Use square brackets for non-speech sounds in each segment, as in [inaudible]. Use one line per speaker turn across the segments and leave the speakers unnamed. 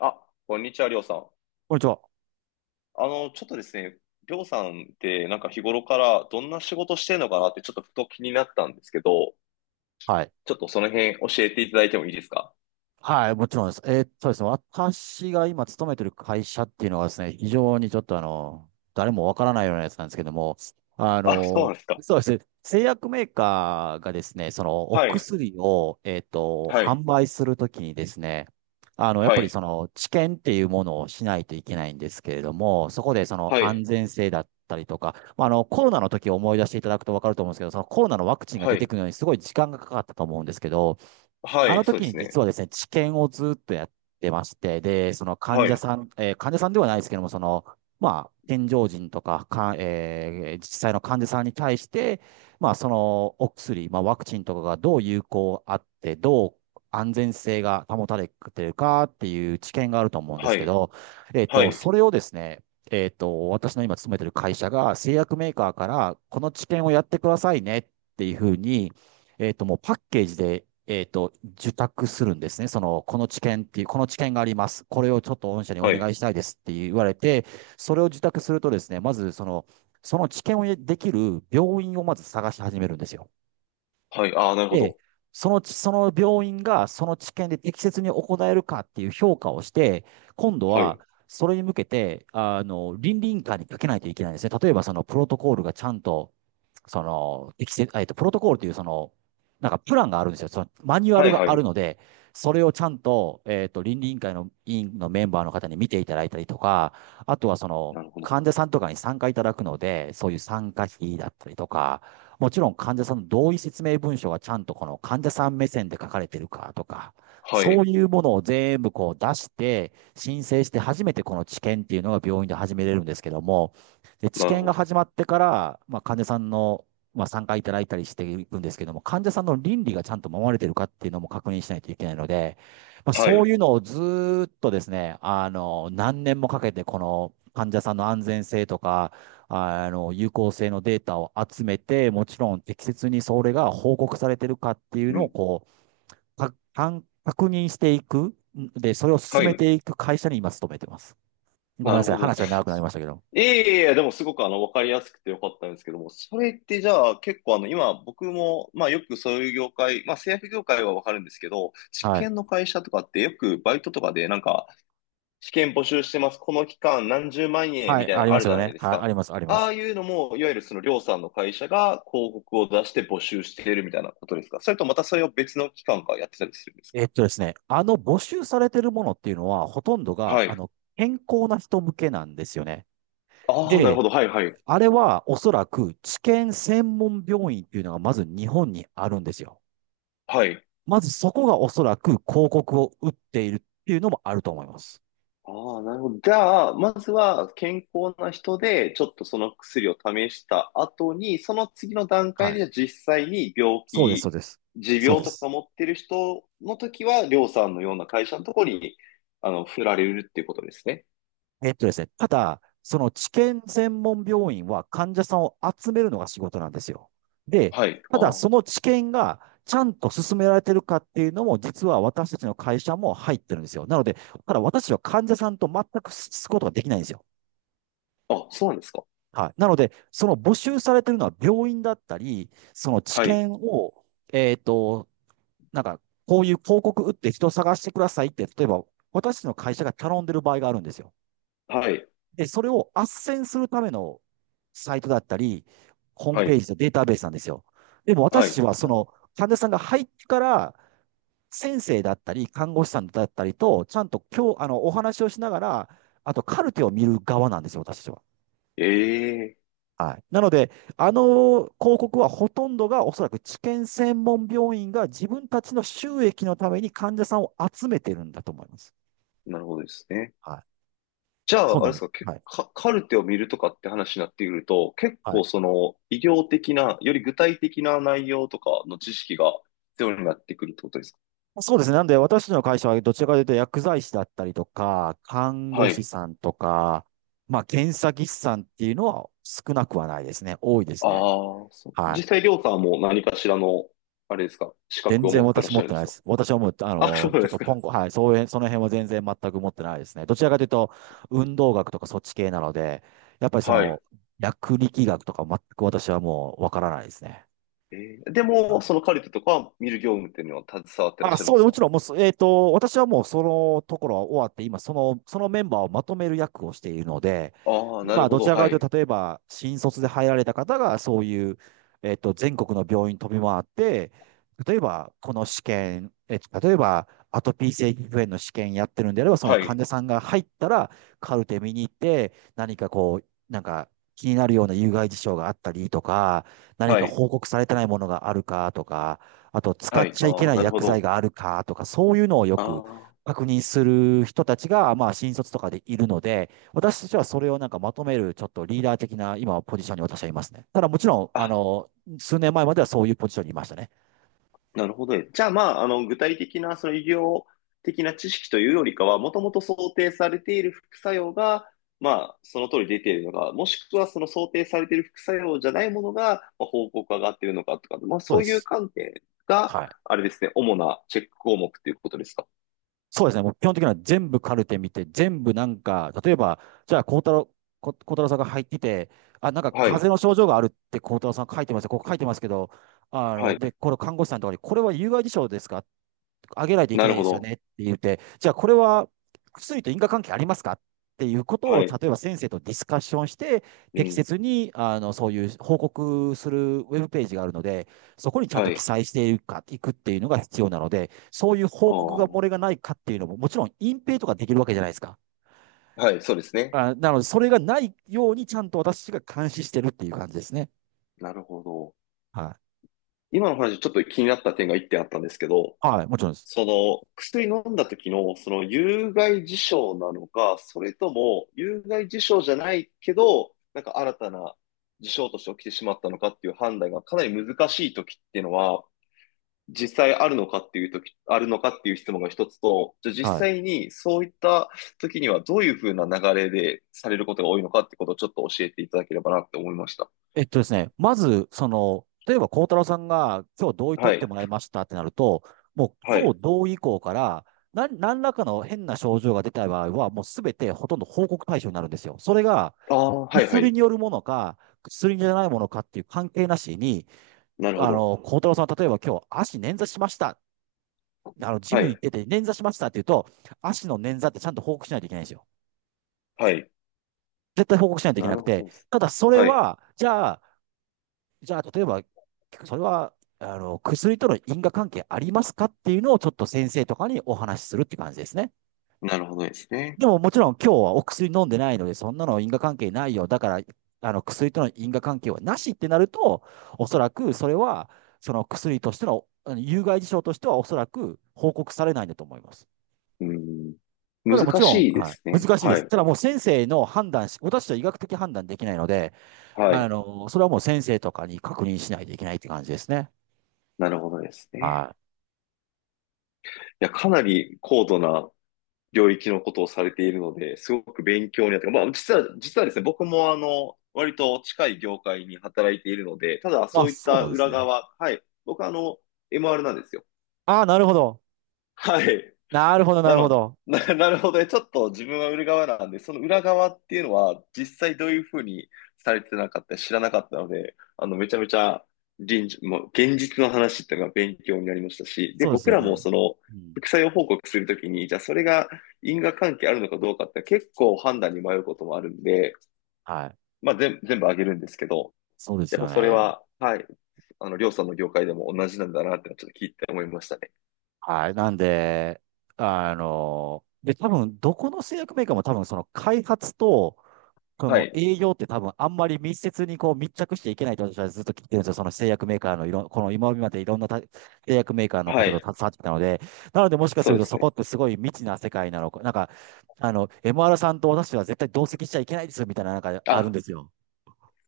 あ、こんにちは、りょうさん。
こんにちは。
ちょっとですね、りょうさんってなんか日頃からどんな仕事してんのかなってちょっとふと気になったんですけど、
はい。
ちょっとその辺教えていただいてもいいですか？
はい、もちろんです。ですね、私が今勤めてる会社っていうのはですね、非常にちょっと誰もわからないようなやつなんですけども、あ
あ、そうな
の、
んですか。
そうですね、製薬メーカーがですね、そのお
はい、
薬を、
はい、
販売するときにですね、やっ
は
ぱり
い、
その治験っていうものをしないといけないんですけれども、そこでその
は
安
い、
全性だったりとか、まあ、コロナの時を思い出していただくとわかると思うんですけど、そのコロナのワクチンが
は
出て
い、
くるのにすごい時間がかかったと思うんですけど、
は
あの
い、そう
時
で
に
す
実
ね。
はですね、治験をずっとやってまして、で、
はい、
患者さんではないですけども、その、まあ、健常人とか、実際の患者さんに対して、まあ、そのお薬、まあ、ワクチンとかがどう有効あって、どう安全性が保たれてるかっていう知見があると思うんで
は
すけ
い、
ど、
はい、
それをですね、私の今勤めてる会社が製薬メーカーから、この知見をやってくださいねっていうふうに、もうパッケージで、受託するんですね。その、この知見があります。これをちょっと御社にお
は
願
い、
いしたいですって言われて、それを受託するとですね、まずその、その知見をできる病院をまず探し始めるんですよ。
はい、ああ、なるほ
で、
ど。
その病院がその知見で適切に行えるかっていう評価をして、今度
はい、
は、それに向けて、倫理委員会にかけないといけないんですね。例えば、そのプロトコールがちゃんとその、適切、えっと、プロトコールという、なんかプランがあるんですよ。そのマニュア
は
ル
い、
が
は
ある
い、
ので、それをちゃんと、倫理委員会の委員のメンバーの方に見ていただいたりとか、あとはその、
なるほど。
患者さんとかに参加いただくので、そういう参加費だったりとか、もちろん患者さんの同意説明文書がちゃんとこの患者さん目線で書かれてるかとか、
は
そう
い、
いうものを全部こう出して、申請して初めてこの治験っていうのが病院で始めれるんですけども、で、治
なる
験
ほ
が
ど。
始まってから、まあ、患者さんの、まあ、参加いただいたりしていくんですけども、患者さんの倫理がちゃんと守られてるかっていうのも確認しないといけないので、まあ、
は
そう
い、
いうのをずーっとですね、何年もかけて、この患者さんの安全性とか、有効性のデータを集めて、もちろん適切にそれが報告されてるかっていう
う
のを、
ん、
こう、か、かん確認していく。で、それを進
は
め
い、
ていく会社に今勤めてます。ごめん
な
な
る
さい。
ほど
話
で
は長くな
す。
りましたけど。
いえいえいえ、でもすごくわかりやすくてよかったんですけども、それってじゃあ結構今僕も、まあよくそういう業界、まあ製薬業界はわかるんですけど、試
はい。
験の会社とかってよくバイトとかで試験募集してます、この期間何十万円
は
み
い、
たいな
あ
の
り
あ
ま
る
す
じ
よ
ゃない
ね。
です
はい、あ
か。
ります、ありま
ああ
す。
いうのも、いわゆるそのりょうさんの会社が広告を出して募集しているみたいなことですか？それとまたそれを別の機関がやってたりするんですか？
ですね、募集されてるものっていうのは、ほとんどが、
はい。
健康な人向けなんですよね。
ああ、なる
で、
ほど。はいはい。
あれはおそらく治験専門病院っていうのがまず日本にあるんですよ。
はい。
まずそこがおそらく広告を打っているっていうのもあると思います。
ああ、なるほど。じゃあ、まずは健康な人で、ちょっとその薬を試した後に、その次の段
は
階で、
い。
じゃあ実際に病
そうです、そ
気、
うです。
持
そう
病
で
とか
す。
持ってる人の時は、りょうさんのような会社のところに、振られるっていうことですね。
ですね、ただ、その治験専門病院は患者さんを集めるのが仕事なんですよ。で、
はい。
ただそ
あ
の治験がちゃんと進められてるかっていうのも、実は私たちの会社も入ってるんですよ。なので、ただ私は患者さんと全く接すことができないんですよ。
あ。あ、そうなんですか。
はい。なので、その募集されてるのは病院だったり、その治
はい。
験を、えっと、なんか、こういう広告打って人を探してくださいって、例えば、私たちの会社が頼んでる場合があるんですよ。
はい。
で、それを斡旋するためのサイトだったり、ホーム
は
ペー
い。
ジとデータベースなんですよ。でも
は
私
い。
はその患者さんが入ってから、先生だったり、看護師さんだったりと、ちゃんと今日、お話をしながら、あとカルテを見る側なんですよ、私は。
ええ、
はい。なので、あの広告はほとんどがおそらく治験専門病院が自分たちの収益のために患者さんを集めてるんだと思います。
なるほどですね。
はい。
じゃ
そ
あ、
う
あれ
な
で
んで
す
す。
か、
はい。
カルテを見るとかって話になってくると、結
はい。
構その医療的な、より具体的な内容とかの知識が必要になってくるってことですか？
そうですね。なんで、私たちの会社はどちらかというと薬剤師だったりとか、看護
は
師
い。
さんとか、まあ、検査技師さんっていうのは少なくはないですね。多いです
あ
ね。
あ、そう。
はい。
実際、りょうさんはもう何かしらの、あれですか、資
全
格を
然
持ってら
私
っし
持
ゃ
っ
る
て
んで
ない
す
で
か？
す。私はもう、あ
あ、そう
の、ちょっ
です
とポ
か。
ンコ、はい、そういう、その辺は全然全く持ってないですね。どちらかというと、運動学とかそっち系なので、やっぱりそ
はい。
の、薬力学とか全く私はもうわからないですね。
えで
は
も、そ
い。
のカルテとか見る業務っていうのは携わってらっ
あ、
しゃるん
そ
で
う、
す
も
か？
ちろん、もうそ、えっと、私はもうそのところは終わって、今、そのメンバーをまとめる役をしているので、
ああー、なる
今、
ほ
どち
ど。
らか
は
という
い。
と、例えば、新卒で入られた方が、そういう、全国の病院飛び回って、例えば、この試験、例えば、アトピー性皮膚炎の試験やってるんであれば、その
は
患
い。
者さんが入ったら、カルテ見に行って、何かなんか、気になるような有害事象があったりとか、何
は
か
い。
報告されてないものがあるかとか、あと使
は
っ
い。
ちゃいけ
ああ、
ない
なるほ
薬剤
ど。
があるかとか、そういうのをよ
あ
く
あ。
確認する人たちが、まあ、新卒とかでいるので、私たちはそれをなんかまとめる、ちょっとリーダー的な今、ポジションに私はいますね。ただもちろん、
あ、
数年前まではそういうポジションにいましたね。
なるほどね。じゃあ、まあ、具体的な、その医療的な知識というよりかは、もともと想定されている副作用が、まあ、その通り出ているのか、もしくはその想定されている副作用じゃないものが、まあ、報告上がっているのかとか、まあ、
そう
そ
で
ういう
す。
観点が、
はい。
あれですね、主なチェック項目ということですか。
そうですね。もう基本的には全部カルテ見て、全部なんか、例えば、じゃあ、孝太郎さんが入ってて、あ、なんか
はい、
風邪の症状があるって孝太郎さん書いてますよ。ここ書いてますけど、
はい、
で、これ看護師さんとかに、これは有害事象ですかっ上げないといけ
な
な
る
いで
ほ
すよ
ど。
ねって言って、じゃあこれは薬と因果関係ありますかっていうことを、
はい、
例えば先生とディスカッションして、
う
適
ん、
切にそういう報告するウェブページがあるので、そこにちゃん
は
と記
い、
載していくっていうのが必要なので、そういう報
あ
告が
あ、
漏れがないかっていうのも、もちろん隠蔽とかできるわけじゃないですか。
はい、そうですね。
あ、なので、それがないようにちゃんと私が監視してるっていう感じですね。
なるほど。
はい。
今の話、ちょっと気になった点が一点あったんですけど、
はい、もちろんです。
その薬飲んだ時のその有害事象なのか、それとも有害事象じゃないけど、なんか新たな事象として起きてしまったのかっていう判断がかなり難しい時っていうのは、実際あるのかっていう時、あるのかっていう質問が一つと、じゃあ実
はい。
際にそういった時にはどういうふうな流れでされることが多いのかってことをちょっと教えていただければなって思いました。
えっとですね、まず、例えば孝太郎さんが今日同意取
は
って
い。
もらいましたってなると、もう
は
今
い。
日同意以降から、何らかの変な症状が出た場合は、もうすべてほとんど報告対象になるんですよ。それが
ああ、はいは
薬
い。
によるものか、薬じゃないものかっていう関係なしに、
なるほど。
孝太郎さんは例えば今日足捻挫しました。ジ
は
ムに行っ
い。
てて捻挫しましたって言うと、足の捻挫ってちゃんと報告しないといけないんですよ。
はい。
絶対報告しないといけ
な
な
る
く
ほど
て、
です。
ただそれは、じゃあ、例えば、それは、薬との因果関係ありますかっていうのをちょっと先生とかにお話しするって感じですね。
なるほどですね。
でももちろん今日はお薬飲んでないので、そんなの因果関係ないよ。だから、薬との因果関係はなしってなると、おそらくそれは、その薬としての、有害事象としてはおそらく報告されないんだと思います。
うん。
ただも
難
ちろん、
しいで
は
す
い、
ね。
難しいで
は
す。
い。
ただもう先生の判断し、私は医学的判断できないので、
はい。
それはもう先生とかに確認しないといけないって感じですね。
なるほどです
は
ね。
い。
いや、かなり高度な領域のことをされているので、すごく勉強になって、まあ、実はですね、僕も割と近い業界に働いているので、ただそ
あ、
ういっ
そう
た
なんです
裏
ね。
側、はい。僕はMR なんですよ。
ああ、なるほど。
はい。
なるほど、な
な
るほ
の、
ど。
[laughs] なるほどね。ちょっと自分は売る側なんで、その裏側っていうのは、実際どういうふうにされてなかった知らなかったので、めちゃめちゃ臨時、もう現実の話っていうのが勉強になりましたし、で、
そうです
僕
よ
らも
ね。
その、
うん。
副作用報告するときに、じゃあそれが因果関係あるのかどうかって結構判断に迷うこともあるんで、
はい。
まあ全部あげるんですけど、
そうで
や
す
っぱ
よ
それ
ね。
は、はい、りょうさんの業界でも同じなんだなってのはちょっと聞いて思いましたね。
はい。なんで、多分、どこの製薬メーカーも多分、その開発と、こ
は
の
い、
営業って多分、あんまり密接にこう密着していけないと私はずっと聞いてるんですよ。その製薬メーカーのいろん、この今までいろんなた製薬メーカーの
は
方と
い、
携わってきたので、なので、もしかす
そう
る
で
と
す
そこ
ね。
ってすごい未知な世界なのか、MR さんと私は絶対同席しちゃいけないですよ、みたいな、なんかあるん
あ、
ですよ。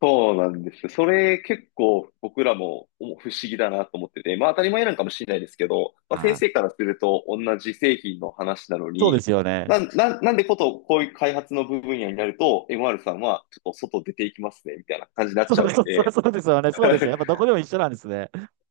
そうなんですよ。それ結構僕らもお不思議だなと思ってて、まあ当たり前なんかもしれないですけど、まあ
は
先
い。
生からすると同じ製品の話なの
そうで
に、
すよね。
なんでこういう開発の部分野になると MR さんはちょっと外出ていきますねみたいな感じになっ
そ
ち
う
ゃ
で
う
す、
ん
そう
で、
そうですよね。そうですよね。
[laughs]
やっぱどこでも一緒なんですね。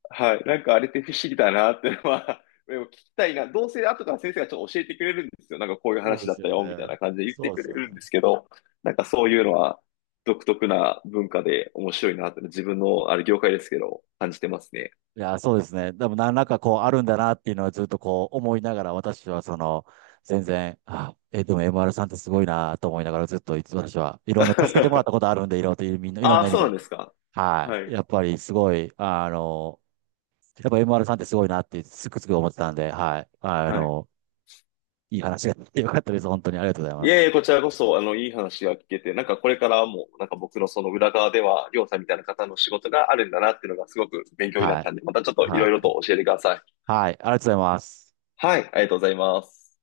はい。なんかあれって不思議だなってのは、[laughs] でも聞きたいな。どうせ後から先生がちょっと教えてくれるんですよ。なんかこういう
そうで
話だ
す
った
よ
よ、みた
ね。
いな感じで言って
そうで
く
す
れ
よ
る
ね。
んですけど、なんかそういうのは独特な文化で面白いなって自分のあれ業界ですけど、感じてますね。
いや、そうですね。でも何らかこうあるんだなっていうのはずっとこう思いながら、私はその、全然、でも MR さんってすごいなと思いながらずっといつ私はいろんな助けてもらったこと
[laughs]
あるんで、いろんな、みんないろん
ああ、
な意味
そうなん
で。
ですか。
は
は
い。
い。
やっぱりすごい、やっぱ MR さんってすごいなってつくつく思ってたんで、はい。
はい。
いい話ができてよかったです。本当にありがとうございま
いえいえ、
す。
こちらこそ、いい話が聞けて、なんかこれからも、なんか僕のその裏側では、りょうさんみたいな方の仕事があるんだなっていうのがすごく勉強になっ
はい。
たんで、またちょっといろ
は
いろ
い。
と教えてください。
はい、ありがとうございます。
はい、ありがとうございます。